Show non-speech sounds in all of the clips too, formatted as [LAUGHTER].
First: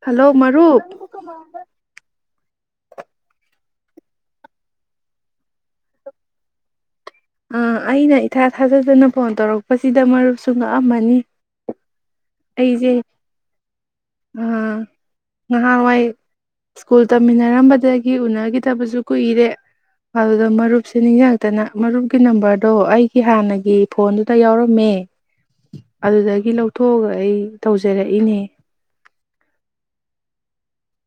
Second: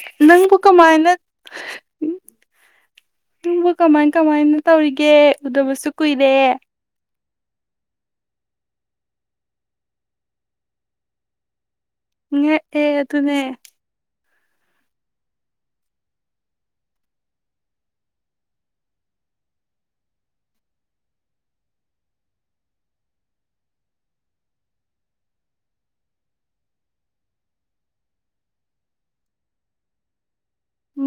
hello ꯅꯪꯕꯨ ꯃꯔꯨꯞ ꯀꯃꯥꯏꯅ ꯀꯃꯥꯏ ꯀꯃꯥꯏꯅ ꯇꯧꯔꯤꯒꯦ ꯎꯗꯕꯁꯨ ꯀꯨꯏꯔꯦ ꯑꯥ ꯑꯩꯅ ꯏꯊꯥ ꯊꯥꯖꯗꯨꯅ ꯐꯣꯟ ꯇꯧꯔꯛꯄꯁꯤꯗ ꯃꯔꯨꯞꯁꯨ ꯉꯛꯑꯝꯃꯅꯤ ꯉ ꯑꯦ ꯑꯩꯁꯦ ꯑꯗꯨ ꯑꯗꯨꯅꯦ ꯉꯍꯥꯟꯋꯥꯏ ꯁ꯭ꯀꯨꯜ ꯇꯝꯃꯤꯟꯅꯔꯝꯕꯗꯒꯤ ꯎꯅꯈꯤꯗꯕꯁꯨ ꯀꯨꯏꯔꯦ ꯑꯗꯨꯗ ꯃꯔꯨꯞꯁꯦ ꯅꯤꯡꯖꯥꯛꯇꯅ ꯃꯔꯨꯞ ꯀꯤ ꯅꯝꯕꯔꯗꯣ ꯑꯩꯒꯤ ꯍꯥꯟꯅꯒꯤ ꯐꯣꯟꯗꯨꯗ ꯌꯥꯎꯔꯝꯃꯦ ꯑꯗꯨꯗꯒꯤ ꯂꯧꯊꯣꯛꯑꯒ ꯑꯩ ꯇꯧꯖꯔꯛꯏꯅꯦ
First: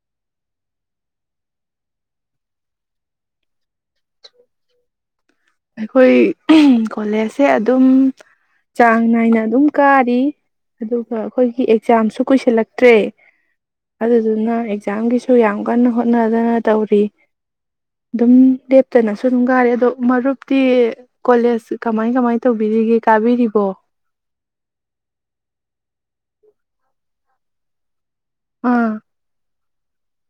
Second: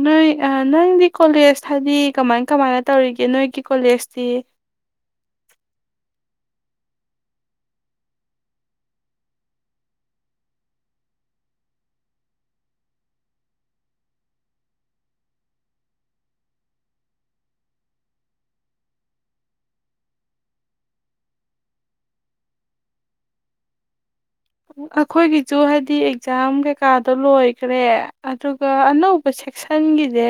ꯅꯣꯏ ꯅꯪꯗꯤ ꯀꯣꯂꯦꯖ ꯍꯥꯏꯗꯤ ꯀꯃꯥꯏ ꯀꯃꯥꯏꯅ ꯇꯧꯔꯤꯒꯦ ꯅꯣꯏꯒꯤ ꯀꯣꯂꯦꯖꯇꯤ ꯑꯩꯈꯣꯏ ꯀꯣꯂꯦꯖꯁꯦ ꯑꯗꯨꯝ ꯆꯥꯡ ꯅꯥꯏꯅ ꯑꯗꯨꯝ ꯀꯥꯔꯤ ꯑꯗꯨꯒ ꯑꯩꯈꯣꯏꯒꯤ ꯑꯦꯛꯖꯥꯝꯁꯨ ꯀꯨꯏꯁꯤꯜꯂꯛꯇ꯭ꯔꯦ ꯑꯗꯨꯗꯨꯅ ꯑꯦꯛꯖꯥꯝꯒꯤꯁꯨ ꯌꯥꯝ ꯀꯟꯅ ꯍꯣꯠꯅꯗꯅ ꯇꯧꯔꯤ ꯑꯗꯨꯝ ꯂꯦꯞꯇꯅꯁꯨ ꯑꯗꯨꯝ ꯀꯥꯔꯤ ꯑꯗꯣ ꯃꯔꯨꯞ ꯇꯤ ꯀꯣꯂꯦꯖ ꯀꯃꯥꯏ ꯀꯃꯥꯏ ꯇꯧꯕꯤꯔꯤꯒꯦ ꯀꯥꯕꯤꯔꯤꯕꯣ ꯑꯩꯈꯣꯏꯒꯤꯁꯨ ꯍꯥꯏꯗꯤ ꯑꯦꯛꯖꯥꯝ ꯀꯩꯀꯥꯗꯣ ꯂꯣꯏꯈ꯭ꯔꯦ ꯑꯗꯨ꯭ꯔꯒ ꯑꯥ ꯑꯅ ꯎꯕ ꯆꯦꯛ ꯀꯛꯁꯟꯒꯤꯗꯤ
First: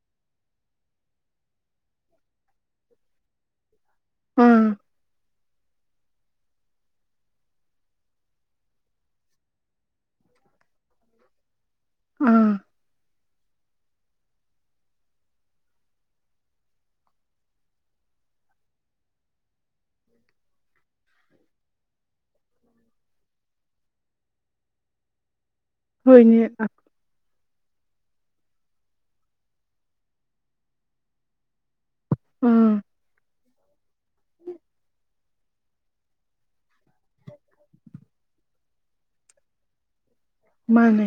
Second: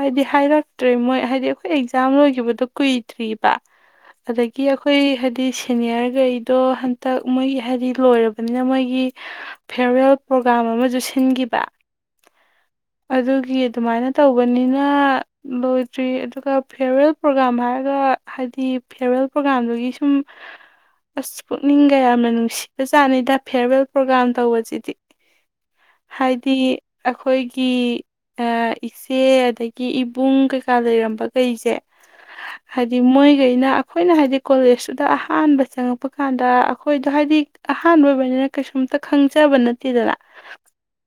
ꯍꯥꯏꯗꯤ ꯍꯥꯏꯔꯛꯇ꯭ꯔꯦ ꯃꯣꯏ ꯍꯥꯏꯗꯤ ꯑꯩꯈꯣꯏ ꯑꯦꯛꯖꯥꯝ ꯂꯣꯏꯈꯤꯕꯗꯣ ꯀꯨꯏꯗ꯭ꯔꯤꯕ ꯑꯗꯒꯤ ꯑꯥ ꯑꯩꯈꯣꯏ ꯍꯥꯏꯗꯤ ꯁꯦꯅꯤꯌꯔꯈꯩꯗꯣ ꯍꯟꯇꯛ ꯃꯣꯏꯒꯤ ꯍꯥꯏꯗꯤ ꯂꯣꯏꯔꯕꯅꯤꯅ ꯃꯣꯏꯒꯤ ꯐꯤꯔꯋꯦꯜ ꯄ꯭ꯔꯣꯒꯥ꯭ꯔꯥꯝ ꯑꯃꯁꯨ ꯁꯤꯟꯈꯤꯕ ꯑꯥ ꯑꯗꯨꯒꯤ ꯑꯗꯨꯃꯥꯏꯅ ꯇꯧꯕꯅꯤꯅ ꯂꯣꯏꯗ꯭ꯔꯤ ꯑꯗꯨꯒ ꯐꯤꯌꯥꯔꯋꯦꯜ ꯄ꯭ꯔꯣꯒꯥꯥꯝ ꯍꯥꯏꯔꯒ ꯍꯥꯏꯗꯤ ꯐꯤꯌꯔꯋꯦꯜ ꯄ꯭ꯔꯣꯒꯥꯥꯝꯗꯨꯒꯤ ꯁꯨꯝ ꯑꯁ ꯄꯨꯛꯅꯤꯡꯒ ꯌꯥꯝꯅ ꯅꯨꯡꯁꯤ ꯆꯆꯥꯅꯤꯗ ꯐꯦꯔꯋꯦꯜ ꯄ꯭ꯔꯣꯒꯥꯥꯝ ꯇꯧꯕꯁꯤꯗꯤ ꯍꯣꯏꯅꯦ ꯍꯥꯏꯗꯤ ꯑꯩꯈꯣꯏꯒꯤ ꯏꯆꯦ ꯑꯗꯒꯤ ꯏꯕꯨꯡ ꯀꯩꯀꯥ ꯂꯩꯔꯝꯕ ꯀꯩꯁꯦ ꯑꯥ ꯍꯥꯏꯗꯤ ꯃꯣꯏ ꯀꯩꯅ ꯑꯩꯈꯣꯏꯅ ꯍꯥꯏꯗꯤ ꯀꯣꯂꯦꯖꯇꯨꯗ ꯑꯍꯥꯟꯕ ꯆꯪꯉꯛꯄ ꯀꯥꯟꯗ ꯑꯩꯈꯣꯏꯗꯣ ꯍꯥꯏꯗꯤ ꯑꯍꯥꯟꯕ ꯑꯣꯏꯕꯅꯤꯅ ꯀꯩꯁꯨꯝꯇ ꯈꯪꯖꯕ ꯅꯠꯇꯦꯗꯅ ꯃꯥꯅꯦ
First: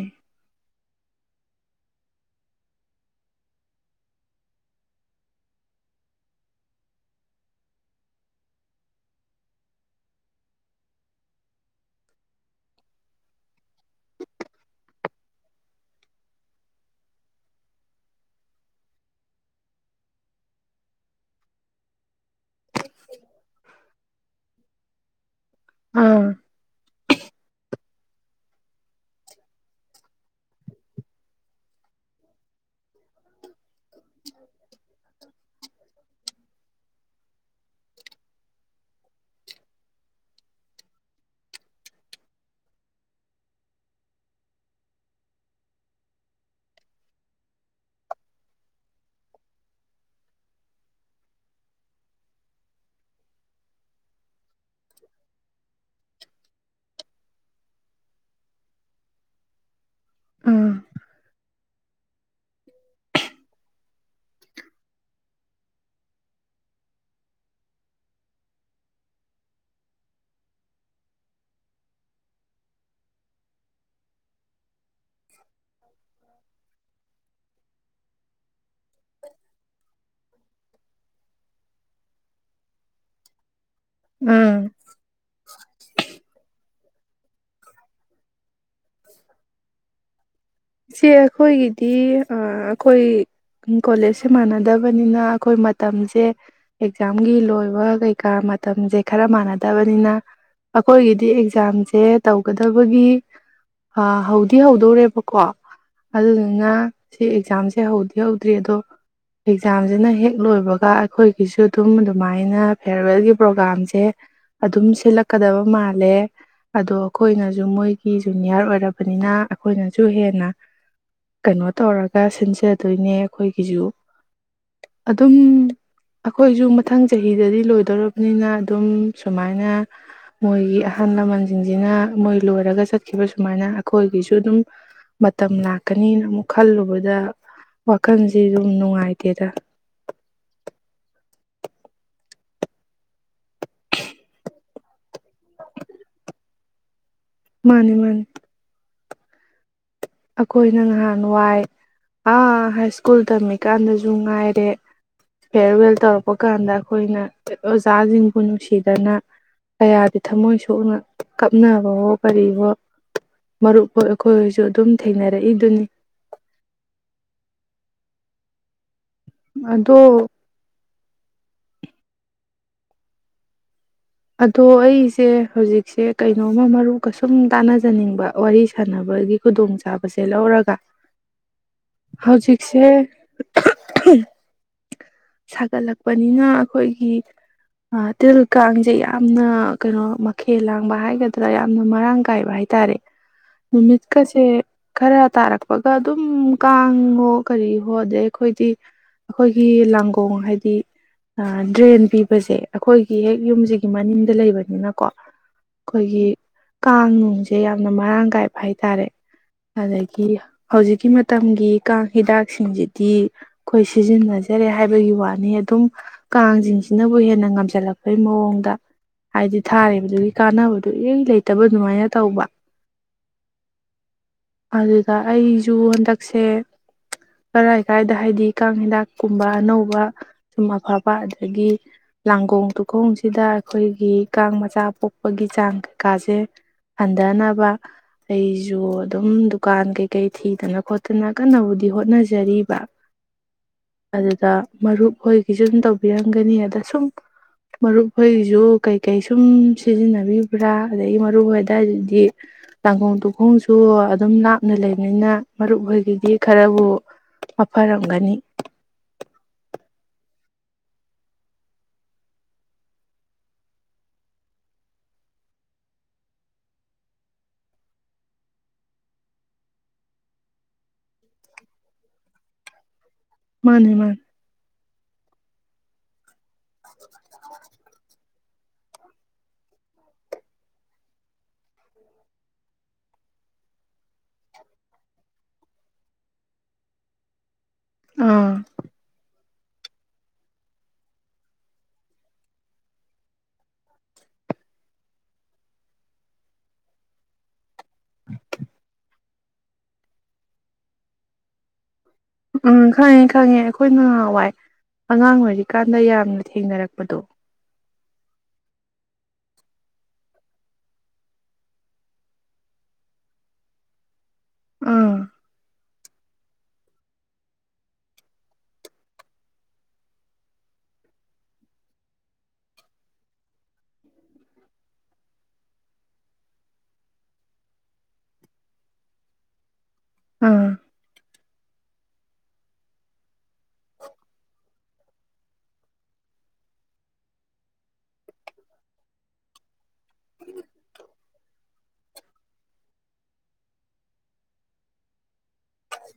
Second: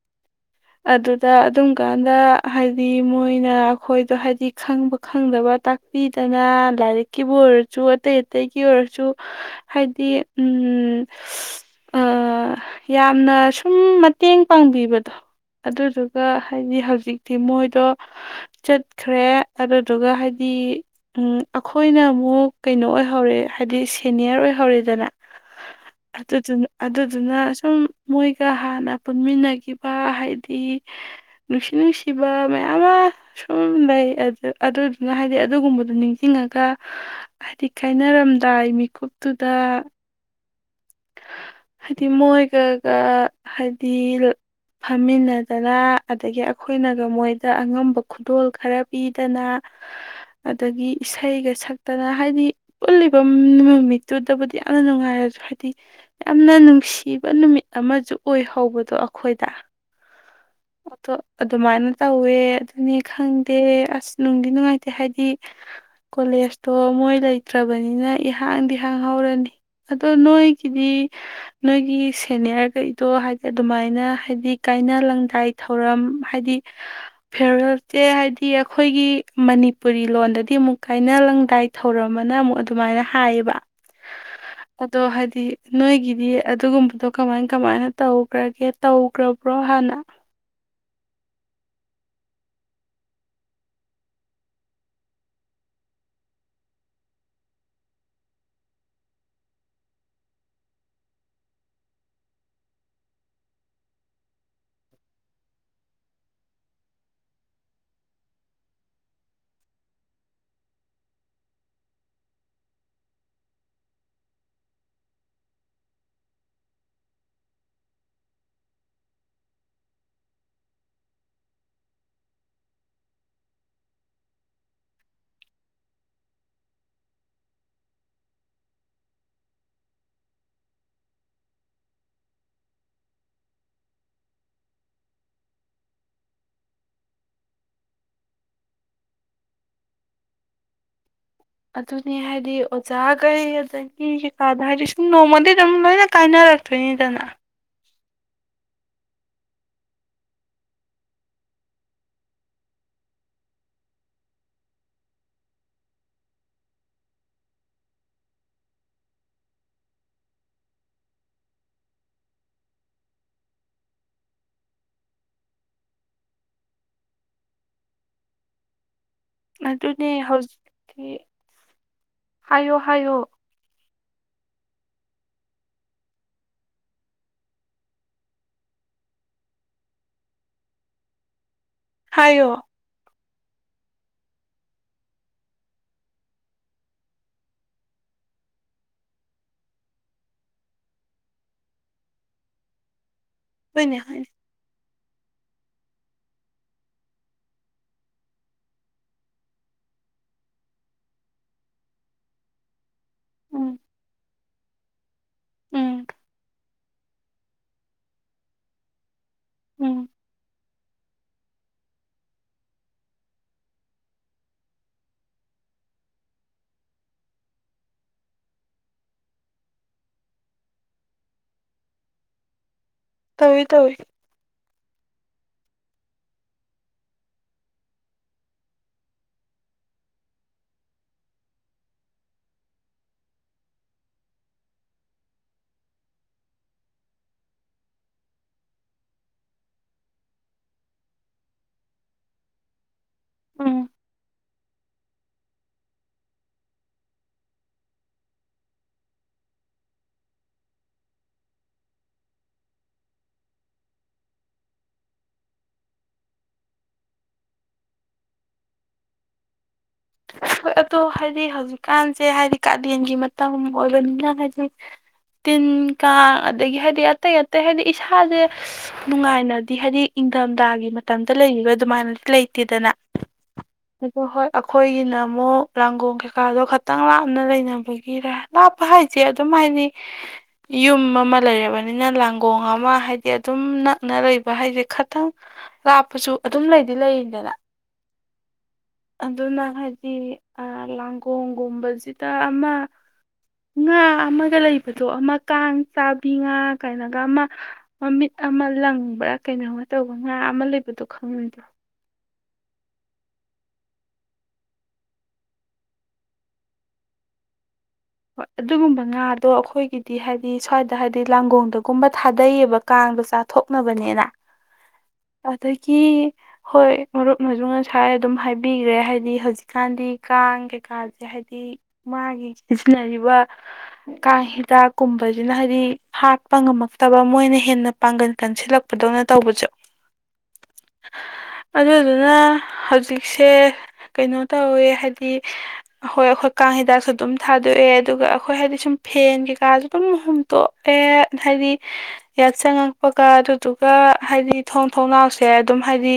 ꯑꯗꯨꯗ ꯑꯗꯨꯝꯀꯥꯟꯗ ꯍꯥꯏꯗꯤ ꯃꯣꯏꯅ ꯑꯩꯈꯣꯏꯗꯣ ꯍꯥꯏꯗꯤ ꯈꯪꯕ ꯈꯪꯗꯕ ꯇꯥꯛꯄꯤꯗꯅ ꯂꯥꯏꯔꯤꯛꯀꯤꯕꯨ ꯑꯣꯏꯔꯁꯨ ꯑꯇꯩ ꯑꯇꯩꯒꯤ ꯑꯣꯏꯔꯁꯨ ꯍꯥꯏꯗꯤ ꯎ ꯌꯥꯝꯅ ꯁꯨꯝ ꯃꯇꯦꯡ ꯄꯥꯡꯕꯤꯕꯗꯣ ꯑꯗꯨꯗꯨꯒ ꯍꯥꯏꯗꯤ ꯍꯧꯖꯤꯛꯇꯤ ꯃꯣꯏꯗꯣ ꯆꯠꯈ꯭ꯔꯦ ꯑꯗꯨꯗꯨꯒ ꯍꯥꯏꯗꯤ ꯑꯩꯈꯣꯏꯅ ꯑꯃꯨꯛ ꯀꯩꯅꯣ ꯑꯣꯏꯍꯧꯔꯦ ꯍꯥꯏꯗꯤ ꯁꯦꯅꯤꯌꯔ ꯑꯣꯏꯍꯧꯔꯦꯗꯅ ꯑꯥ ꯑꯗꯨꯗꯨꯅ ꯑꯗꯨꯗꯨꯅ ꯁꯨꯝ ꯃꯣꯏꯒ ꯍꯥꯟꯅ ꯄꯨꯟꯃꯤꯟꯅꯈꯤꯕ ꯍꯥꯏꯗꯤ ꯅꯨꯡꯁꯤ ꯅꯨꯡꯁꯤꯕ ꯃꯌꯥꯝ ꯑꯃ ꯁꯨꯝ ꯂꯩ ꯑꯗꯨꯗꯨꯅ ꯍꯥꯏꯗꯤ ꯑꯗꯨꯒꯨꯝꯕꯗꯨꯣ ꯅꯤꯡꯁꯤꯡꯉꯒ ꯍꯥꯏꯗꯤ ꯀꯥꯏꯅꯔꯝꯗꯥꯏ ꯃꯤꯀꯨꯞꯇꯨꯗ ꯍꯥꯏꯗꯤ ꯃꯣꯏꯒꯒ ꯍꯥꯏꯗꯤ ꯐꯝꯃꯤꯟꯅꯗꯅ ꯑꯗꯒꯤ ꯑꯩꯈꯣꯏꯅꯒ ꯃꯣꯏꯗ ꯑꯉꯝꯕ ꯈꯨꯗꯣꯜ ꯈꯔ ꯄꯤꯗꯅ ꯑꯗꯒꯤ ꯏꯁꯩꯒ ꯁꯛꯇꯅ ꯍꯥꯏꯗꯤ ꯄꯨꯜꯂꯤꯕ ꯅꯨꯃꯤꯠꯇꯨꯗꯕꯨꯗꯤ ꯌꯥꯝꯅ ꯅꯨꯡꯉꯥꯏꯔꯁꯨꯗꯤ ꯍꯥꯏꯗꯤ ꯌꯥꯝꯅ ꯅꯨꯡꯁꯤꯕ ꯅꯨꯃꯤꯠ ꯑꯃꯁꯨ ꯑꯣꯏꯍꯧꯕꯗꯣ ꯑꯩꯈꯣꯏꯗ ꯑꯥ ꯑꯣ ꯑꯗꯨꯃꯥꯏꯅ ꯇꯧꯋꯦ ꯑꯗꯨꯅꯤ ꯈꯪꯗꯦ ꯑꯁ ꯅꯨꯡꯗꯤ ꯅꯨꯡꯉꯥꯏꯇꯦ ꯍꯥꯏꯗꯤ ꯀꯣꯂꯦꯖꯇꯣ ꯃꯣꯏ ꯂꯩꯇ꯭ꯔꯕꯅꯤꯅ ꯏꯍꯥꯡꯗꯤ ꯍꯥꯡ ꯍꯧꯥꯎꯔꯅꯤ ꯑꯗꯣ ꯅꯣꯏ ꯗꯤ ꯅꯣꯏꯒꯤ ꯁꯦꯅꯤꯌꯔꯈꯩꯗꯣ ꯍꯥꯏꯗꯤ ꯑꯗꯨꯃꯥꯏꯅ ꯍꯥꯏꯗꯤ ꯀꯥꯏꯅ ꯂꯪꯗꯥꯏ ꯊꯧꯔꯝ ꯍꯥꯏꯗꯤ ꯐꯦꯔꯋꯦꯜ ꯁꯦ ꯍꯥꯏꯗꯤ ꯑꯩꯈꯣꯏꯒꯤ ꯃꯅꯤꯄꯨꯔꯤ ꯂꯣꯟꯗꯗꯤ ꯑꯃꯨꯛ ꯀꯥꯏꯅ ꯂꯪꯗꯥꯏ ꯊꯧꯔꯝꯝꯕꯅ ꯑꯃꯨꯛ ꯑꯗꯨꯃꯥꯏꯅ ꯍꯥꯏꯌꯦꯕ ꯑꯥ ꯑꯗꯣ ꯍꯥꯏꯗꯤ ꯅꯣꯏꯒꯤꯗꯔ [UNINTELLIGIBLE] ꯑꯗꯨꯒꯨꯝꯕꯗꯣ ꯀꯃꯥꯏ ꯀꯃꯥꯏꯅ ꯇꯧꯈ꯭ꯔꯒꯦ ꯇꯧꯈ꯭ꯔꯕ꯭ꯔꯣ ꯍꯥꯟꯅ ꯁꯤ ꯑꯩꯈꯣꯏꯒꯤꯗꯤ ꯑꯩꯈꯣꯏ ꯀꯣꯂꯦꯖꯁꯦ ꯃꯥꯟꯅꯗꯕꯅꯤꯅ ꯑꯩꯈꯣꯏ ꯃꯇꯝꯁꯦ ꯑꯦꯛꯖꯥꯝꯒꯤ ꯂꯣꯏꯕ ꯀꯩꯀꯥ ꯃꯇꯝꯁꯦ ꯈꯔ ꯃꯥꯟꯅꯗꯕꯅꯤꯅ ꯑꯩꯈꯣꯏꯒꯤꯗꯤ ꯑꯦꯛꯖꯥꯝꯁꯦ ꯇꯧꯒꯗꯕꯒꯤ ꯍꯧꯗꯤꯤ ꯍꯧꯗꯣꯔꯦꯕꯀꯣ ꯑꯗꯨꯗꯨꯅ ꯁꯤ ꯑꯦꯛꯖꯥꯝꯁꯦ ꯍꯧꯗꯤ ꯍꯧꯗ꯭ꯔꯤ ꯑꯗꯣ ꯑꯦꯛꯖꯥꯝꯁꯤꯅ ꯍꯦꯛ ꯂꯣꯏꯕꯒ ꯑꯩꯈꯣꯏꯒꯤꯁꯨ ꯑꯗꯨꯝ ꯑꯗꯨꯃꯥꯏꯅ ꯐꯤꯌꯔꯋꯦꯜꯒꯤ ꯄ꯭ꯔꯣꯒꯥꯝꯁꯦ ꯑꯗꯨꯝ ꯁꯤꯠꯂꯛꯀꯗꯕ ꯃꯥꯜꯂꯦ ꯑꯗꯣ ꯑꯩꯈꯣꯏꯅꯁꯨ ꯃꯣꯏꯒꯤ ꯖꯨꯅꯤꯌꯥꯔ ꯑꯣꯏꯔꯕꯅꯤꯅ ꯑꯩꯈꯣꯏꯅꯁꯨ ꯍꯦꯟꯅ ꯀꯩꯅꯣ ꯇꯧꯔꯒ ꯁꯤꯟꯖꯗꯣꯏꯅꯦ ꯑꯩꯈꯣꯏꯒꯤꯁꯨ ꯑꯗꯨꯝ ꯑꯩꯈꯣꯏꯁꯨ ꯃꯊꯪ ꯆꯍꯤꯗꯗꯤ ꯂꯣꯏꯗꯧꯔꯕꯅꯤꯅ ꯑꯗꯨꯝ ꯁꯨꯃꯥꯏꯅ ꯃꯣꯏꯒꯤ ꯑꯍꯜ ꯂꯃꯟꯁꯤꯡꯁꯤꯅ ꯃꯣꯏ ꯂꯣꯏꯔꯒ ꯆꯠꯈꯤꯕ ꯁꯨꯃꯥꯏꯅ ꯑꯩꯈꯣꯏꯒꯤꯁꯨ ꯑꯗꯨꯝ ꯃꯇꯝ ꯂꯥꯛꯀꯅꯤꯅ ꯑꯃꯨꯛ ꯈꯜꯂꯨꯕꯗ ꯋꯥꯈꯜꯁꯤ ꯑꯗꯨꯝ ꯅꯨꯡꯉꯥꯏꯇꯦꯗ ꯑꯗꯨꯅꯤ ꯍꯥꯏꯗꯤ ꯑꯣꯖꯥꯈꯩ ꯑꯗꯒꯤ ꯀꯩꯀꯥꯗ ꯍꯥꯏꯗꯤ ꯁꯨꯝ ꯅꯣꯡꯃꯗꯤ ꯑꯗꯨꯝ ꯂꯣꯏꯅ ꯀꯥꯏꯅꯔꯛꯇꯣꯏꯅꯤꯗꯅ ꯃꯥꯅꯤ ꯃꯥꯅꯤ ꯑꯩꯈꯣꯏꯅ ꯉꯍꯥꯟ ꯋꯥꯏ ꯑꯥ ꯍꯥꯏ ꯁ꯭ꯀꯨꯜ ꯇꯝꯃꯤꯀꯥꯟꯗꯁꯨ ꯉꯥꯏꯔꯦ ꯐꯤꯌꯥꯔꯋꯦꯜ ꯇꯧꯔꯛꯄ ꯀꯥꯟꯗ ꯑꯩꯈꯣꯏꯅ ꯑꯣꯖꯥꯁꯤꯡꯕꯨ ꯅꯨꯡꯁꯤꯗꯅ ꯀꯌꯥꯗꯤ ꯊꯃꯣꯏ ꯁꯣꯛꯅ ꯀꯞꯅꯕꯣ ꯀꯔꯤꯕꯔꯤꯕꯣ ꯃꯔꯨꯞꯐꯥꯎ ꯑꯩꯈꯣꯏꯁꯨ ꯑꯗꯨꯝ ꯊꯦꯡꯅꯔꯦ ꯏꯗꯨꯅꯤ ꯑꯗꯨꯗꯤ ꯍꯧꯖꯤꯛꯇꯤ ꯍꯥꯏꯌꯣ ꯍꯥꯏꯌꯣ ꯑꯗꯣ ꯑꯩꯁꯦ ꯍꯧꯖꯤꯛꯁꯦ ꯀꯩꯅꯣꯝꯃ ꯃꯔꯨꯀꯁꯨꯝ ꯇꯥꯟꯅꯖꯅꯤꯡꯕ ꯋꯥꯔꯤ ꯁꯥꯟꯅꯕꯒꯤ ꯈꯨꯗꯣꯡꯆꯥꯥꯕꯁꯦ ꯂꯧꯔꯒ ꯍꯥꯏꯌꯣ ꯍꯧꯖꯤꯛꯁꯦ ꯝ [UNINTELLIGIBLE] ꯁꯥꯒꯠꯂꯛꯄꯅꯤꯅ ꯑꯩꯈꯣꯏꯒꯤ ꯇꯜ ꯀꯥꯡꯁꯦ ꯌꯥꯝꯅ ꯀꯩꯅꯣ ꯃꯈꯦꯜ ꯂꯥꯡꯕ ꯍꯥꯏꯒꯗ꯭ꯔꯥ ꯌꯥꯝꯅ ꯃꯔꯥꯡ ꯀꯥꯏꯕ ꯍꯥꯏꯇꯥꯔꯦ ꯍꯣꯏꯅꯦ ꯅꯨꯃꯤꯠ ꯍꯣꯏꯅꯦ ꯀꯁꯦ ꯈꯔ ꯇꯥꯔꯛꯄꯒ ꯑꯗꯨꯝ ꯀꯥꯡꯉꯣ ꯀꯔꯤ ꯍꯣ ꯑꯗꯩ ꯑꯩꯈꯣꯏꯗꯤ ꯑꯩꯈꯣꯏꯒꯤ ꯂꯥꯡꯒꯣ ꯈꯣꯡ ꯍꯥꯏꯗꯤ ꯗ꯭ꯔꯦꯟ ꯄꯤꯕꯁꯦ ꯑꯩꯈꯣꯏꯒꯤ ꯍꯦꯛ ꯎꯝ ꯌꯨꯝꯁꯤꯒꯤ ꯃꯅꯤꯡꯗ ꯂꯩꯕꯅꯤꯅꯀꯣ ꯎꯝ ꯑꯩꯈꯣꯏꯒꯤ ꯀꯥꯡ ꯅꯨꯡꯁꯦ ꯌꯥꯝꯅ ꯃꯔꯥꯡ ꯀꯥꯏꯕ ꯍꯥꯏꯇꯥꯔꯦ ꯎꯝ ꯑꯗꯨꯗꯒꯤ ꯍꯧꯖꯤꯛꯀꯤ ꯃꯇꯝꯒꯤ ꯀꯥꯡ ꯍꯤꯗꯥꯛꯁꯤꯡꯁꯤꯗꯤ ꯑꯩꯈꯣꯏ ꯁꯤꯖꯤꯟꯅꯖꯔꯦ ꯍꯥꯏꯕꯒꯤ ꯋꯥꯅꯤ ꯑꯗꯨꯝ ꯀꯥꯡꯁꯤꯡꯁꯤꯅꯕꯨ ꯍꯦꯟꯅ ꯉꯝꯁꯤꯜꯂꯛꯄꯩ ꯃꯑꯣꯡꯗ ꯍꯥꯏꯗꯤ ꯊꯥꯔꯤꯕꯗꯨꯒꯤ ꯀꯥꯟꯅꯕꯗꯨꯣ ꯏ ꯂꯩꯇꯕ ꯑꯗꯨꯃꯥꯏꯅ ꯇꯧꯕ ꯇꯋꯏ ꯇꯋꯏ ꯑꯗꯨꯒ ꯑꯩꯁꯨ ꯍꯟꯗꯛꯁꯦ ꯀꯔꯥꯏ ꯂꯩꯀꯥꯏꯗ ꯍꯥꯏꯗꯤ ꯀꯥꯡ ꯍꯤꯗꯥꯛ ꯀꯨꯝꯕ ꯑꯅꯧꯕ ꯁꯨꯝ ꯑꯐꯕ ꯑꯗꯒꯤ ꯂꯥꯡꯒꯣꯡ ꯇꯨꯈꯣꯡꯁꯤꯗ ꯑꯩꯈꯣꯏꯒꯤ ꯀꯥꯡ ꯃꯆꯥ ꯄꯣꯛꯄꯒꯤ ꯆꯥꯡ ꯀꯩꯀꯥꯁꯦ ꯍꯟꯊꯅꯕ ꯑꯩꯁꯨ ꯑꯗꯨꯝ ꯗꯨꯀꯥꯟ ꯀꯩꯀꯩ ꯊꯤꯗꯅ ꯈꯣꯠꯇꯅ ꯀꯟꯅꯕꯨꯗꯤ ꯍꯣꯠꯅꯖꯔꯤꯕ ꯎꯝ ꯑꯗꯨꯗ ꯃꯔꯨꯞ ꯍꯣꯏꯒꯤꯁꯨ ꯑꯗꯨꯨꯝ ꯇꯧꯕꯤꯔꯝꯒꯅꯤ ꯑꯗ ꯁꯨꯝ ꯃꯔꯨꯞ ꯍꯣꯏꯒꯤꯁꯨ ꯀꯩꯀꯩ ꯁꯨꯝ ꯁꯤꯖꯤꯟꯅꯕꯤꯕ꯭ꯔꯥ ꯑꯗꯒꯤ ꯃꯔꯨꯞ ꯍꯣꯏꯋꯥꯏꯗꯨꯗꯤ ꯂꯥꯡꯈꯣꯡ ꯇꯨꯈꯣꯡꯁꯨ ꯑꯗꯨꯝ ꯂꯥꯞꯅ ꯂꯩꯕꯅꯤꯅ ꯃꯔꯨꯞ ꯍꯣꯏꯒꯤꯗꯤ ꯈꯔꯕꯨ ꯍꯥꯐꯔꯝꯒꯅꯤ ꯍꯣꯏ ꯑꯗꯣ ꯍꯥꯏꯗꯤ ꯍꯧꯖꯤꯛꯀꯥꯟꯁꯦ ꯍꯥꯏꯗꯤ ꯀꯥꯂꯦꯟꯒꯤ ꯃꯇꯝ ꯑꯣꯏꯕꯅꯤꯅ ꯍꯥꯏꯗꯤ ꯇꯤꯟ ꯀꯥꯡ ꯑꯗꯒꯤ ꯍꯥꯏꯗꯤ ꯑꯇꯩ ꯑꯇꯩ ꯍꯥꯏꯗꯤ ꯏꯁꯥꯁꯦ ꯅꯨꯡꯉꯥꯏꯅꯗꯤ ꯍꯥꯏꯗꯤ ꯏꯪꯊꯝꯊꯥꯒꯤ ꯃꯇꯝꯗ ꯂꯩꯔꯤꯈ ꯑꯗꯨꯃꯥꯏꯅꯗꯤ ꯂꯩꯇꯦꯗꯅ ꯃꯥꯅꯦ ꯃꯥꯅꯦ ꯣ ꯍ ꯑꯩꯈꯣꯏꯒꯤꯅ ꯔꯪ ꯀꯀꯥꯗꯣ ꯈꯛꯇꯪ ꯂꯥꯞꯅ ꯂꯩꯅꯕꯒꯤꯔꯦ ꯂꯥꯞꯄ ꯍꯥꯏꯁꯦ ꯑꯗꯨꯝ ꯍꯥꯏꯗꯤ ꯌꯨꯝ ꯑꯃ ꯂꯩꯔꯕꯅꯤꯅ ꯂꯥꯡꯒꯣꯡ ꯑꯃ ꯍꯥꯏꯗꯤ ꯑꯗꯨꯝ ꯅꯛꯅ ꯂꯩꯕ ꯍꯥꯏꯁꯦ ꯈꯇꯪ ꯂꯥꯞꯄꯁꯨ ꯑꯗꯨꯝ ꯂꯩꯗꯤ ꯂꯩꯔꯤꯗꯅ ꯑꯥ ꯑꯗꯨꯅ ꯈꯥꯏꯗ ꯁꯤ ꯂꯥꯡꯒꯣꯒꯨꯝꯕꯁꯤꯗ ꯑꯃ ꯉꯥ ꯑꯃꯒ ꯂꯩꯕꯗꯣ ꯑꯃ ꯀꯥꯡ ꯆꯥꯕꯤ ꯉꯥ ꯀꯥꯏꯅꯒ ꯑꯃ ꯃꯃꯤꯠ ꯑꯃ ꯂꯪꯕ꯭ꯔꯥ ꯀꯩꯅꯣꯃ ꯇꯧꯕ ꯉꯥ ꯑꯃ ꯂꯩꯕꯗꯣ ꯈꯪꯉꯣꯏꯗꯣ ꯎꯝ ꯈꯪꯉꯦ ꯈꯪꯉꯦ ꯑꯩꯈꯣꯏꯅꯍꯥꯟꯋꯥꯏ ꯑꯉꯥꯡ ꯑꯣꯏꯔꯤꯀꯥꯟꯗ ꯌꯥꯝꯅ ꯊꯦꯡꯅꯔꯛꯄꯗꯣ ꯍꯣꯏ ꯑꯗꯨꯒꯨꯝꯕ ꯉꯥꯗꯣ ꯑꯩꯈꯣꯏꯒꯤꯗꯤ ꯍꯥꯏꯗꯤ ꯁ꯭ꯋꯥꯏꯗ ꯍꯥꯏꯗꯤ ꯂꯥꯡꯒꯣꯡꯗꯒꯨꯝꯕ ꯊꯥꯗꯩꯌꯦꯕ ꯀꯥꯡꯗꯣ ꯆꯥꯊꯣꯛꯅꯕꯅꯤꯅ ꯑꯥ ꯑꯗ ꯀ ꯍꯣꯏ ꯃꯔꯨꯞ ꯃꯁꯨ ꯉꯁꯥꯏ ꯑꯗꯨꯝ ꯍꯥꯏꯕꯤꯈ꯭ꯔꯦ ꯍꯥꯏꯗꯤ ꯍꯧꯖꯤꯛꯀꯥꯟꯗꯤ ꯀꯥꯡ ꯀꯩꯀꯥꯁꯦ ꯍꯥꯏꯗꯤ ꯃꯥꯒꯤ ꯁꯤꯖꯤꯟꯅꯔꯤꯕ ꯀꯥꯡ ꯍꯤꯗꯥꯛ ꯀꯨꯝꯕꯁꯤꯅ ꯍꯥꯏꯗꯤ ꯍꯥꯠꯄ ꯉꯝꯃꯛꯇꯕ ꯃꯣꯏꯅ ꯍꯦꯟꯅ ꯄꯥꯡꯒꯟ ꯀꯟꯁꯤꯜꯂꯛꯄꯗꯧꯅ ꯇꯧꯕꯁꯦ ꯑꯥ ꯑꯗꯨꯗꯨꯅ ꯍꯧꯖꯤꯛꯁꯦ ꯀꯩꯅꯣ ꯇꯧꯋꯦ ꯍꯥꯏꯗꯤ ꯑꯩꯣꯏ ꯑꯩꯈꯣꯏ ꯀꯥꯡ ꯍꯤꯗꯥꯛꯁꯨ ꯑꯗꯨꯝ ꯊꯥꯗꯣꯛꯑꯦ ꯑꯗꯨꯒ ꯑꯩꯈꯣꯏ ꯍꯥꯏꯗꯤ ꯁꯨꯝ ꯐꯦꯟ ꯀꯩꯀꯥꯁꯨ ꯑꯗꯨꯝ ꯍꯨꯝꯇꯣꯛꯑꯦ ꯍꯥꯏꯗꯤ ꯌꯥꯠ ꯆꯪꯉꯛꯄꯒ ꯑꯗꯨꯗꯨꯒ ꯍꯥꯏꯗꯤ ꯊꯣꯡ ꯊꯣꯡꯅꯥꯎꯁꯦ ꯑꯗꯨꯝ ꯍꯥꯏꯗꯤ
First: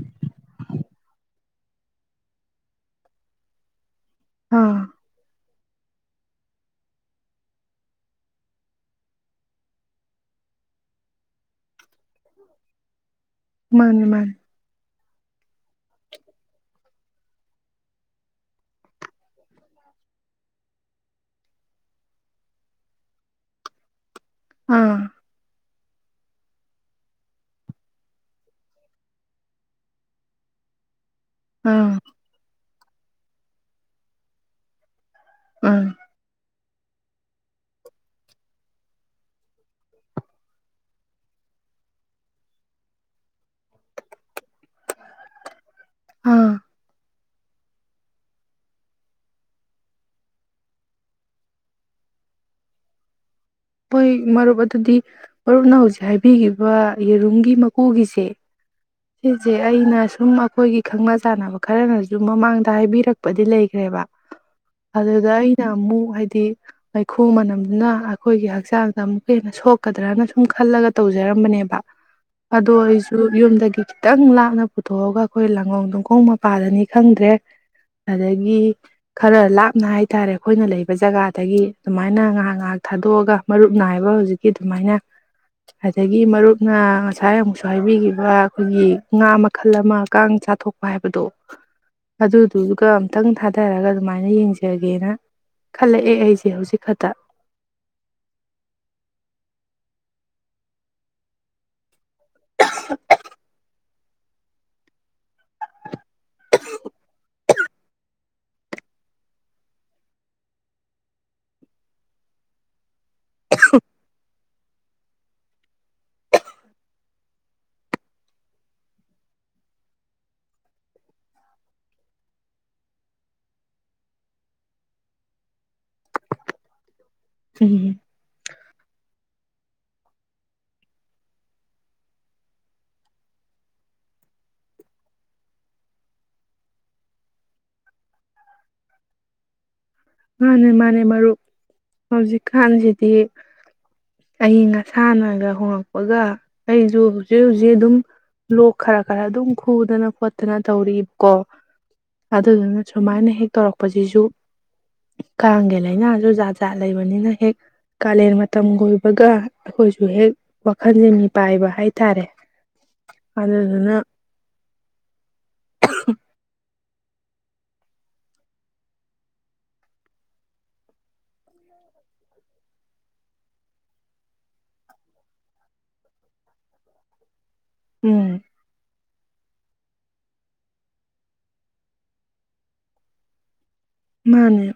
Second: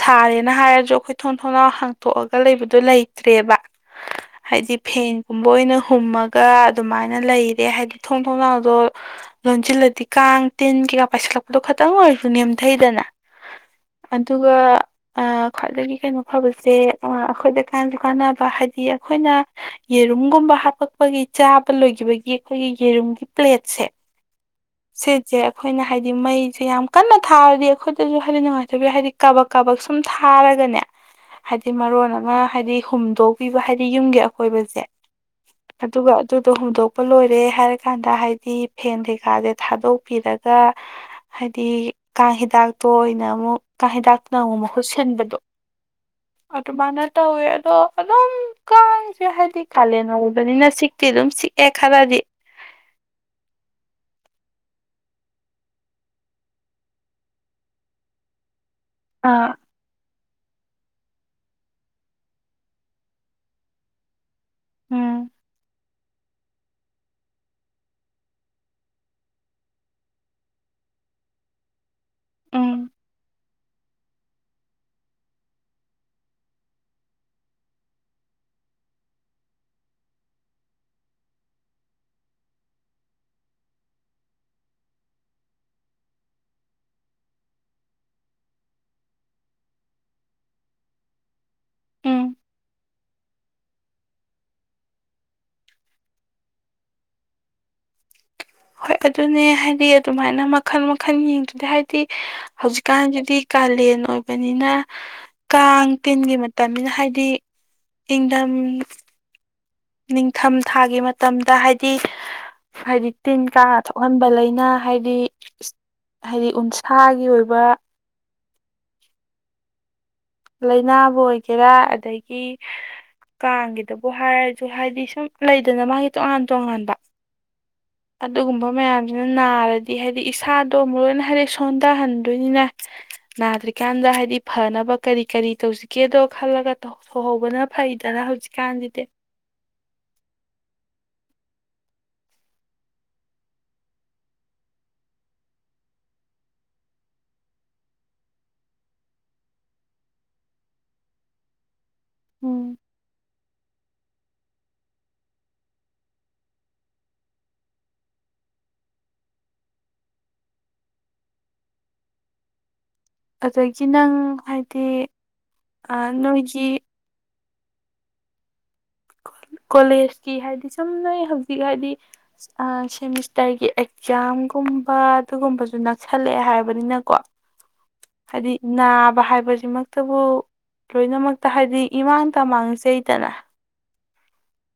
ꯁꯥꯔꯦꯅ ꯍꯥꯏꯔꯁꯨ ꯑꯩꯈꯣꯏ ꯊꯣꯡ ꯊꯣꯡꯅꯥꯎ ꯍꯥꯡꯇꯣꯛꯑꯒ ꯂꯩꯕꯗꯣ ꯂꯩꯇ꯭ꯔꯦꯕ ꯑꯥ ꯍꯥꯏꯗꯤ ꯐꯦꯟ ꯀꯨꯝꯕ ꯑꯣꯏꯅ ꯍꯨꯝꯃꯒ ꯑꯗꯨꯃꯥꯏꯅ ꯂꯩꯔꯦ ꯍꯥꯏꯗꯤ ꯊꯣꯡ ꯊꯣꯡꯅꯥꯎꯗꯣ ꯂꯣꯟꯁꯤꯜꯂꯗꯤ ꯀꯥꯡ ꯇꯤꯟ ꯀꯩꯀꯥ ꯄꯥꯏꯁꯤꯜꯂꯛꯄꯗꯣ ꯈ ꯈꯤꯇꯪ ꯑꯣꯏꯔꯁꯨ ꯅꯦꯝꯊꯩꯗꯅ ꯃꯥꯅꯦ ꯃꯥꯅꯦ ꯑꯗꯨꯒ ꯑ ꯈ꯭ꯋꯥꯏꯗꯒꯤ ꯀꯩꯅꯣ ꯐꯕꯁꯦ ꯑꯩꯈꯣꯏꯗ ꯀꯥꯟꯁꯨ ꯀꯥꯟꯅꯕ ꯍꯥꯏꯗꯤ ꯑꯩꯈꯣꯏꯅ ꯒꯨꯝꯕ ꯍꯥꯞꯄꯛꯄꯒꯤ ꯆꯥꯕ ꯂꯣꯏꯈꯤꯕꯒꯤ ꯑꯩꯈꯣꯏꯒꯤ ꯌꯦꯔꯨꯝꯒꯤ ꯄ꯭ꯂꯦꯠꯁꯦ ꯑꯥ ꯁꯤꯁꯦ ꯑꯩꯈꯣꯏꯅ ꯍꯥꯏꯗꯤ ꯃꯩꯁꯦ ꯌꯥꯝ ꯀꯟꯅ ꯊꯥꯔꯗꯤ ꯑꯩꯈꯣꯏꯗꯁꯨ ꯍꯥꯏꯗꯤ ꯅꯨꯡꯉꯥꯏꯇꯕꯤꯨ ꯍꯥꯏꯗꯤ ꯀꯕꯛ ꯀꯕꯛ ꯁꯨꯝ ꯊꯥꯔꯒꯅꯦ ꯍꯥꯏꯗꯤ ꯑꯥ ꯃꯔꯣꯟ ꯑꯃ ꯍꯥꯏꯗꯤ ꯍꯨꯝꯗꯣꯛꯄꯤꯕ ꯍꯥꯏꯗꯤ ꯌꯨꯝꯒꯤ ꯑꯀꯣꯏꯕꯁꯦ ꯑꯥ ꯑꯗꯨꯒ ꯑꯗꯨꯗꯣ ꯍꯣꯡꯗꯣꯛ ꯄ ꯂꯣꯏꯔꯦ ꯍꯥꯏꯔ ꯀꯥꯟꯗ ꯍꯥꯏꯗꯤ ꯐꯦꯟ ꯀꯩꯀꯥꯥꯁꯦ ꯊꯥꯗꯣꯛꯄꯤꯔꯒ ꯍꯥꯏꯗꯤ ꯀꯥꯡ ꯍꯤꯗꯥꯛꯇꯣ ꯑꯣꯏꯅ ꯑꯃꯨꯛ ꯀꯥꯡ ꯍꯤꯗꯥꯛꯇꯨꯅ ꯑꯃꯨꯛ ꯃꯍꯨꯠ ꯁꯤꯟꯕꯗꯣ ꯑꯥ ꯑꯇꯣ ꯃꯅꯔ ꯇꯧꯋꯦ ꯑꯗꯣ ꯑꯗꯨꯝ ꯀꯥꯏꯁꯦ ꯍꯥꯏꯗꯤ ꯀꯥꯂꯦꯟ ꯑꯣꯏꯕꯅꯤꯅ ꯁꯤꯛꯇꯤ ꯑꯗꯨꯝ ꯁꯤꯛꯑꯦ ꯈꯔꯗꯤ ꯍꯣꯏ ꯃꯔꯨꯞ ꯑꯗꯨꯗꯤ ꯃꯔꯨꯞꯅ ꯍꯧꯖꯤꯛ ꯍꯥꯏꯕꯤꯈꯤꯕ ꯌꯦꯔꯨꯝꯒꯤ ꯃꯀꯨꯒꯤꯁꯦ ꯁꯤꯁꯦ ꯑꯥ ꯑꯩꯅ ꯁꯨꯝ ꯑꯩꯈꯣꯏꯒꯤ ꯈꯪꯅ ꯆꯥꯟꯅꯕ ꯈꯔꯅꯁꯨ ꯃꯃꯥꯡꯗ ꯍꯥꯏꯕꯤꯔꯛꯄꯗꯤ ꯂꯩꯈ꯭ꯔꯦꯕ ꯑꯗꯨ ꯎꯝ ꯀ ꯏꯅꯃꯨ ꯍꯥꯏꯗꯤ ꯃꯩꯈꯨ ꯃꯅꯝꯗꯨꯅ ꯑꯩꯈꯣꯏꯒꯤ ꯍꯛꯆꯥꯡꯗ ꯑꯃꯨꯛꯀ ꯍꯦꯟꯅ ꯁꯣꯛꯀꯗ꯭ꯔꯅ ꯁꯨꯝ ꯈꯜꯂꯒ ꯇꯧꯖꯔꯝꯕꯅꯦꯕ ꯑꯗꯨ ꯎꯝ ꯑꯩꯁꯨ ꯌꯨꯝꯗꯒꯤ ꯈꯤꯇꯪ ꯂꯥꯞꯅ ꯄꯨꯊꯣꯛꯑꯒ ꯑꯩꯈꯣꯏ ꯂꯥꯡꯒꯣꯡ ꯣꯡꯈꯣꯡ ꯃꯄꯥꯗꯅꯤ ꯈꯪꯗ꯭ꯔꯦ ꯑꯗꯒꯤ ꯈꯔ ꯂꯥꯞꯅ ꯍꯥꯏꯇꯥꯔꯦ ꯑꯩꯈꯣꯏꯅ ꯂꯩꯕ ꯖꯒꯥꯗꯒꯤ ꯑꯗꯨꯃꯥꯏꯅ ꯉꯥꯏꯍꯥꯛ ꯉꯥꯏꯍꯥꯛ ꯊꯥꯗꯣꯛꯑꯒ ꯃꯔꯨꯞ ꯅꯥꯏꯕ ꯍꯧꯖꯤꯛꯀꯤ ꯑꯗꯨꯃꯥꯏꯅ ꯑꯗꯒꯤ ꯃꯔꯨꯞꯅ ꯉꯁꯥꯏ ꯑꯃꯨꯛꯁꯨ ꯍꯥꯏꯕꯤꯈꯤꯕ ꯑꯩꯈꯣꯏꯒꯤ ꯉꯥ ꯃꯈꯜ ꯑꯃ ꯀꯥꯡ ꯆꯥꯊꯣꯛꯄ ꯍꯥꯏꯕꯗꯣ ꯎꯝ ꯑꯗꯨꯗꯨꯗꯨꯒ ꯑꯝꯇꯪ ꯊꯥꯗꯔꯒ ꯑꯗꯨꯃꯥꯏꯅ ꯌꯦꯡꯖꯒꯦꯅ ꯈꯜꯂꯛꯑꯦ ꯑꯩꯁꯦ ꯍꯧꯖꯤꯛ ꯈꯛꯇ ꯍꯣꯏ ꯑꯗꯨꯅꯦ ꯍꯥꯏꯗꯤ ꯑꯗꯨꯃꯥꯏꯅ ꯃꯈꯜ ꯃꯈꯜ ꯌꯦꯡꯗꯨꯗꯤ ꯍꯥꯏꯗꯤ ꯍꯧꯖꯤꯛꯀꯥꯟꯗꯨꯗꯤ ꯀꯥꯂꯦꯟ ꯑꯣꯏꯕꯅꯤꯅ ꯀꯥꯡ ꯇꯤꯟꯒꯤ ꯃꯇꯝꯅꯤꯅ ꯍꯥꯏꯗꯤ ꯏꯪꯗꯝꯝ ꯅꯤꯡꯊꯝ ꯊꯥꯒꯤ ꯃꯇꯝꯗ ꯍꯥꯏꯗꯤ ꯍꯥꯏꯗꯤ ꯇꯤꯟ ꯀꯥ ꯊꯣꯛꯍꯟꯕ ꯂꯩꯅ ꯍꯥꯏꯗꯤ ꯍꯥꯏꯗꯤ ꯎꯟꯁꯥꯒꯤ ꯑꯣꯏꯕ ꯂꯥꯏꯅꯥꯕꯨ ꯑꯣꯏꯒꯦꯔꯥ ꯑꯗꯒꯤ ꯀꯥꯡꯒꯤꯗꯕꯨ ꯍꯥꯏꯔꯁꯨ ꯍꯥꯏꯗꯤ ꯁꯨꯝ ꯂꯩꯗꯅ ꯃꯥꯒꯤ ꯇꯣꯉꯥꯟ ꯇꯣꯉꯥꯟꯕ ꯎꯝ ꯑꯗꯨꯒꯨꯝꯕ ꯃꯌꯥꯝ ꯑꯗꯨ ꯅꯥꯔꯗꯤ ꯍꯥꯏꯗꯤ ꯏꯁꯥꯗꯣꯨꯛ ꯂꯣꯏ ꯍꯥꯏꯗꯤꯦꯛ ꯁꯣꯟꯊꯍꯟꯗꯣꯏꯅꯤꯅ ꯅꯥꯗ꯭ꯔꯤꯀꯥꯟꯗ ꯍꯥꯏꯗꯤ ꯐꯅꯕ ꯀꯔꯤ ꯀꯔꯤ ꯇꯧꯁꯤꯒꯦꯗꯣ ꯈꯜꯂꯒ ꯁꯧꯍꯧꯕꯅ ꯐꯩꯗꯅ ꯍꯧꯖꯤꯛꯀꯥꯟꯁꯤꯗꯤ ꯃꯥꯅꯦ ꯃꯥꯅꯦ ꯃꯔꯨꯞ ꯍꯧꯖꯤꯛꯀꯥꯟꯁꯤꯗꯤ ꯑꯏꯪ ꯑꯁꯥꯅꯒ ꯍꯣꯡꯉꯛꯄꯒ ꯑꯩꯁꯨ ꯍꯧꯖꯤꯛ ꯍꯧꯖꯤꯛ ꯑꯗꯨꯝ ꯂꯣꯛ ꯈꯔ ꯈꯔ ꯑꯗꯨꯝ ꯈꯨꯗꯅ ꯈꯣꯠꯇꯅ ꯇꯧꯔꯛꯕꯀꯣ ꯎꯝ ꯑꯗꯨꯗꯨꯅ ꯁꯨꯃꯥꯏꯅ ꯍꯦꯛ ꯇꯧꯔꯛꯄ ꯑꯁꯤꯁꯨ ꯀꯥꯡꯒꯤ ꯂꯥꯏꯅꯥꯁꯨ ꯖꯥꯠ ꯖꯥꯠ ꯂꯩꯕꯅꯤꯅ ꯍꯦꯛ ꯀꯥꯂꯦꯟ ꯃꯇꯝ ꯀꯣꯏꯕꯒ ꯑꯩꯈꯣꯏꯁꯨ ꯍꯦꯛ ꯋꯥꯈꯜꯁꯦ ꯃꯤꯄꯥꯏꯕ ꯍꯥꯏ ꯇꯔꯦ ꯑꯗꯒꯤ ꯅꯪ ꯍꯥꯏ ꯇ ꯑ ꯅꯣꯏꯒꯤ ꯀꯣꯂꯦꯖꯀꯤ ꯍꯥꯏꯗꯤ ꯁꯨꯝ ꯅꯣꯏ ꯍꯧꯖꯤꯛ ꯍꯥꯏꯗꯤ ꯁꯦꯃꯤꯁꯇꯔꯒꯤ ꯑꯦꯛꯖꯥꯝꯒꯨꯝꯕ ꯑꯗꯨꯒꯨꯝꯕꯁꯨ ꯅꯛꯁꯜꯂꯛꯑꯦ ꯍꯥꯏꯕꯅꯤꯅꯀꯣ ꯎꯝ ꯍꯥꯏꯗꯤ ꯅꯥꯕ ꯍꯥꯏꯕ ꯁꯤꯃꯛꯇꯕꯨ ꯂꯣꯏꯅꯃꯛꯇ ꯍꯥꯏꯕꯗꯤ ꯏꯃꯥꯡ ꯇ ꯃꯥꯡꯖꯩꯗꯅ ꯃꯥꯅꯦ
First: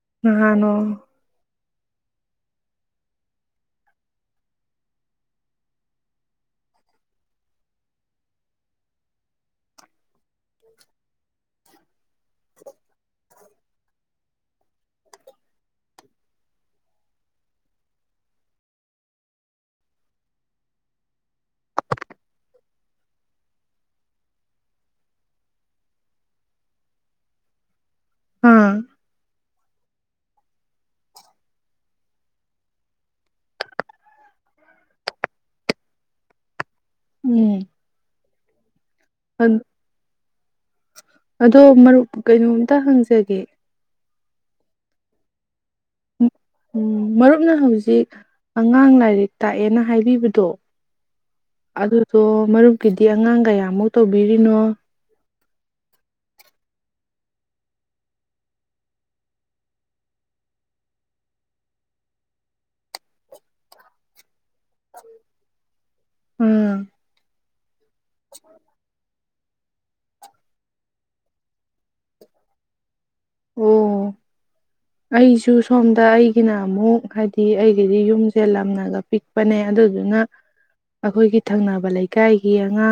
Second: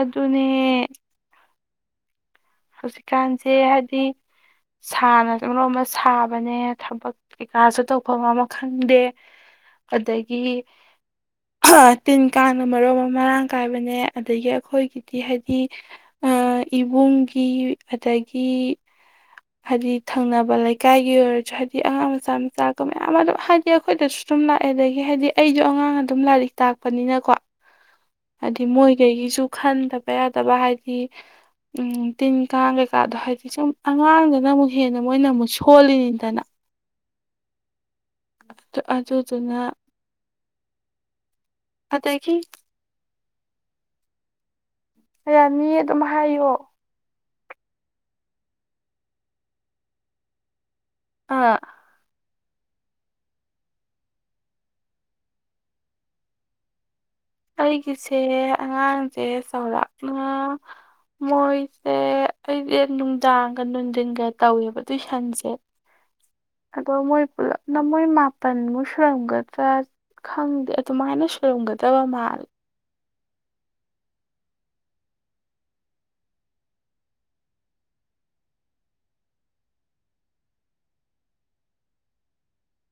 ꯑꯗꯨꯅꯦ ꯅꯍꯥꯟꯅꯣ ꯍꯧꯖꯤꯛꯀꯥꯟꯁꯦ ꯍꯥꯏꯗꯤ ꯁꯥꯅ ꯂꯣ ꯑꯃ ꯁꯥꯕꯅꯦ ꯊꯕꯛ ꯀꯩꯀꯥꯁꯨ ꯇꯧꯐꯝ ꯑꯃ ꯈꯪꯗꯦ ꯑꯗꯒꯤ ꯗꯒꯤ ꯇꯤꯟ ꯀꯥꯡꯅ ꯃꯔꯨꯞ ꯑꯃ ꯃꯔꯥꯡ ꯀꯥꯏꯕꯅꯦ ꯑꯗꯒꯤ ꯑꯩꯈꯣꯏꯒꯤꯗꯤ ꯍꯥꯏꯗꯤ ꯏꯕꯨꯡꯒꯤ ꯑꯗꯒꯤ ꯍꯥꯏꯗꯤ ꯊꯪꯅꯕ ꯂꯩꯀꯥꯏꯒꯤ ꯑꯣꯏꯔꯁꯨ ꯍꯥꯏꯗꯤ ꯑꯉꯥꯡ ꯃꯆꯥ ꯃꯆꯥꯀ ꯃꯌꯥꯝ ꯑꯗꯨꯝ ꯍꯥꯏꯗꯤ ꯑꯩꯈꯣꯏꯗꯁꯨ ꯑꯗꯨꯝ ꯂꯥꯛꯑꯦ ꯑꯗꯒꯤ ꯍꯥꯏꯗꯤ ꯑꯩꯁꯨ ꯑꯉꯥꯡꯅ ꯑꯗꯨꯝ ꯂꯥꯏꯔꯤꯛ ꯇꯥꯛꯄꯅꯤꯅꯀꯣ ꯍꯥꯏꯗꯤ ꯑꯥ ꯃꯣꯏꯈꯩꯒꯤꯁꯨ ꯈꯟꯗꯕ ꯕ ꯌꯥꯗꯕ ꯍꯥꯏꯗꯤ ꯎ ꯇꯤꯟ ꯀꯥꯡ ꯀꯩꯀꯥꯗꯣ ꯍꯥꯏꯗꯤ ꯁꯨꯝ ꯑꯉꯥꯡꯗꯅ ꯑꯃꯨꯛ ꯍꯦꯟꯅ ꯃꯣꯏꯅ ꯑꯃꯨꯛ ꯁꯣꯜꯂꯤꯅꯤꯗꯅ ꯎꯝ ꯑꯗꯨꯗꯨꯅ ꯑꯗꯣ ꯃꯔꯨꯞ ꯑꯗꯒꯤ ꯀꯩꯅꯣꯝꯇ ꯍꯪꯖꯒꯦ ꯃꯤ ꯑꯗꯨꯝ ꯍꯥꯏꯌꯣ ꯑꯝꯅ ꯍꯧꯖꯤꯛ ꯑꯉꯥꯡ ꯂꯥꯏꯔꯤꯛ ꯇꯥꯛꯑꯦꯅ ꯍꯥꯏꯕꯤꯕꯗꯣ ꯑꯥ ꯑꯗꯨꯁꯨꯣ ꯃꯔꯨꯞꯀꯤꯗꯤ ꯑꯉꯥꯡ ꯀꯌꯥꯃꯨꯛ ꯇꯧꯕꯤꯔꯤꯅꯣ ꯑꯩꯒꯤꯁꯦ ꯑꯉꯥꯡꯁꯦ ꯆꯥꯎꯔꯥꯛꯅ ꯃꯣꯏꯁꯦ ꯑꯩꯁꯦ ꯅꯨꯡꯗꯥꯡꯒ ꯅꯨꯡꯊꯤꯟꯒ ꯇꯧꯋꯦꯕ ꯇꯨꯏꯁꯟꯁꯦ ꯑꯥ ꯑꯗꯣ ꯃꯣꯏ ꯄꯨꯂꯞ ꯅ ꯃꯣꯏ ꯃꯥꯄꯥꯟ ꯃꯨ ꯁꯨꯔꯝꯒ ꯆ ꯈꯪꯗꯦ ꯑꯗꯨꯃꯥꯏꯅ ꯁꯨꯔꯝꯒꯗꯕ ꯃꯥ ꯃꯥꯜ ꯑꯣ ꯑꯩꯁꯨ ꯁꯣꯝꯗ ꯑꯩꯒꯤꯅ ꯑꯃꯨꯛ ꯍꯥꯏꯗꯤ ꯑꯩꯒꯤꯗꯤ ꯌꯨꯝꯁꯦ ꯂꯝꯅꯒ ꯄꯤꯛꯄꯅꯦ ꯑꯗꯨꯗꯨꯅ ꯑꯩꯈꯣꯏꯒꯤ ꯊꯪꯅꯕ ꯂꯩꯀꯥꯏꯒꯤ ꯑꯉꯥꯡ